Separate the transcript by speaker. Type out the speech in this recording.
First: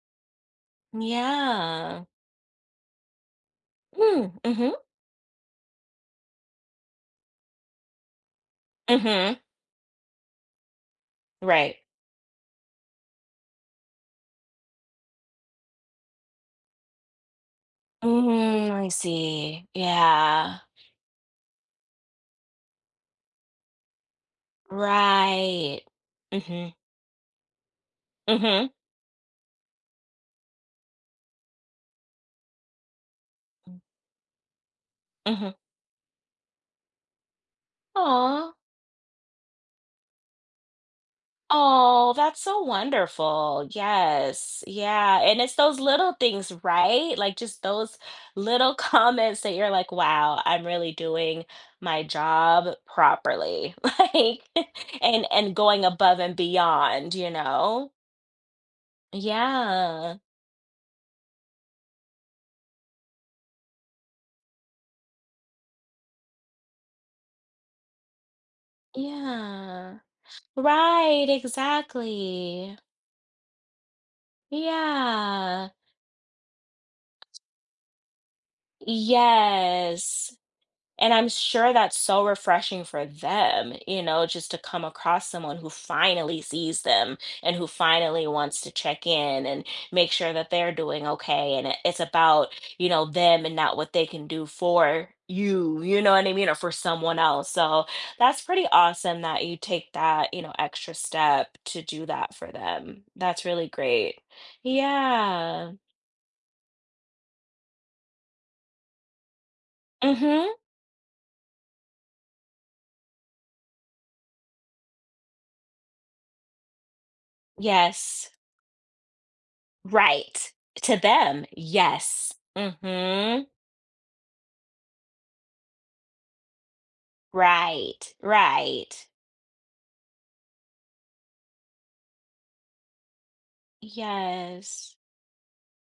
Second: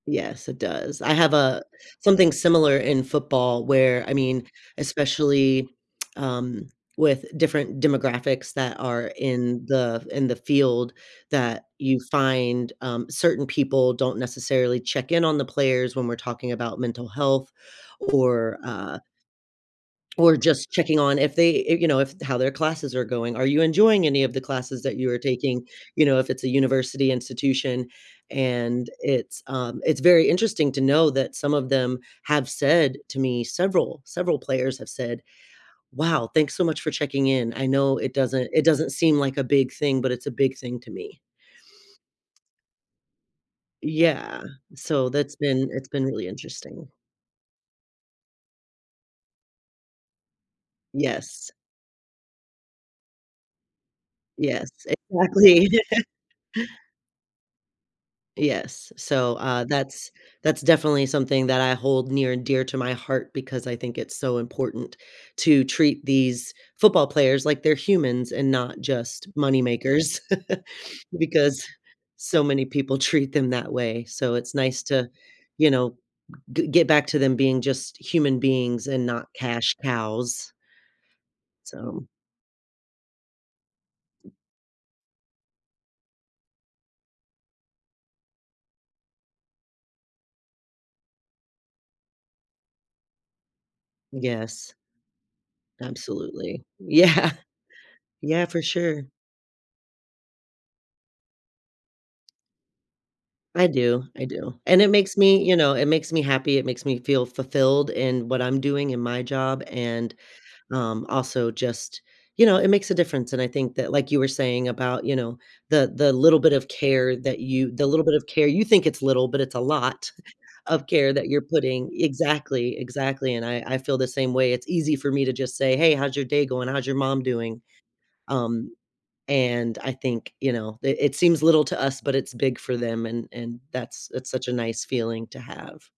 Speaker 1: Yes, it
Speaker 2: N
Speaker 1: does. I have, uh,
Speaker 2: yeah.
Speaker 1: something similar in football where, I
Speaker 2: Mm,
Speaker 1: mean,
Speaker 2: mhm.
Speaker 1: especially, um, with different demographics that are
Speaker 2: Mhm.
Speaker 1: in the in the field that
Speaker 2: Right.
Speaker 1: you find, um, certain people don't necessarily check in on the players when we're talking about mental health or,
Speaker 2: Mhm, I
Speaker 1: uh
Speaker 2: see,
Speaker 1: or
Speaker 2: yeah.
Speaker 1: just checking on if they, eh, you know, if how their classes are going. "Are you enjoying any of the classes that you are taking?"
Speaker 2: Right,
Speaker 1: you know, if it's a
Speaker 2: mhm.
Speaker 1: university institution,
Speaker 2: Mhm.
Speaker 1: and it's, um, it's very interesting to know that some of them have said to me,
Speaker 2: M
Speaker 1: several, several players have said,
Speaker 2: Mhm.
Speaker 1: "Wow, thanks so much for checking in. I know it doesn't
Speaker 2: Aw.
Speaker 1: it doesn't seem like a big thing, but it's a big thing to me."
Speaker 2: Aw, that's so wonderful.
Speaker 1: Yeah.
Speaker 2: Yes,
Speaker 1: So
Speaker 2: yeah,
Speaker 1: that's
Speaker 2: and it's
Speaker 1: been
Speaker 2: those
Speaker 1: it's been
Speaker 2: little
Speaker 1: really
Speaker 2: things,
Speaker 1: interesting.
Speaker 2: right? Like just those little comments that you're like, wow, I'm really doing
Speaker 1: Yes.
Speaker 2: my job properly, like,
Speaker 1: Yes,
Speaker 2: and and
Speaker 1: exactly.
Speaker 2: going above and beyond, you know?
Speaker 1: Yes. So, uh, that's,
Speaker 2: Yeah.
Speaker 1: that's definitely something that I hold near and dear to my heart because I think it's so important to treat these football players like they're humans and not just money
Speaker 2: Yeah.
Speaker 1: makers,
Speaker 2: Right,
Speaker 1: because so many
Speaker 2: exactly.
Speaker 1: people treat them that way. So it's nice to, you
Speaker 2: Yeah.
Speaker 1: know, g get back to them being just human beings and not cash
Speaker 2: Yes,
Speaker 1: cows
Speaker 2: and I'm sure that's
Speaker 1: so
Speaker 2: so refreshing for them, you know, just to come across someone who finally sees them and who finally wants to check in and make sure that they're doing okay, and it it's about, you know, them and not what they can do
Speaker 1: Yes.
Speaker 2: for you, you know what I mean, or
Speaker 1: Absolutely.
Speaker 2: for someone
Speaker 1: Yeah.
Speaker 2: else. So that's
Speaker 1: Yeah, for
Speaker 2: pretty
Speaker 1: sure.
Speaker 2: awesome that you take that, you know, extra step to do that for them, that's
Speaker 1: I
Speaker 2: really
Speaker 1: do,
Speaker 2: great
Speaker 1: I do. And it makes me, you
Speaker 2: yeah.
Speaker 1: know, it makes me happy, it makes me feel fulfilled in what I'm doing in my job and,
Speaker 2: Mhm.
Speaker 1: um, also just, you know, it makes a difference, and I think that like you were saying about, you know, the the little bit of care that you the little bit of
Speaker 2: Yes.
Speaker 1: care, you think it's little, but it's a lot
Speaker 2: Right.
Speaker 1: of
Speaker 2: To
Speaker 1: care that you're
Speaker 2: them,
Speaker 1: putting
Speaker 2: yes.
Speaker 1: Exactly, exactly, and
Speaker 2: Mhm.
Speaker 1: I, I feel the same way. It's easy for me to just say, "Hey, how's your day going? How's your mom doing?"
Speaker 2: Right,
Speaker 1: um,
Speaker 2: right.
Speaker 1: and I think, you know, it it seems little to us, but it's big for them, and and that's it's such a nice
Speaker 2: Yes.
Speaker 1: feeling to have.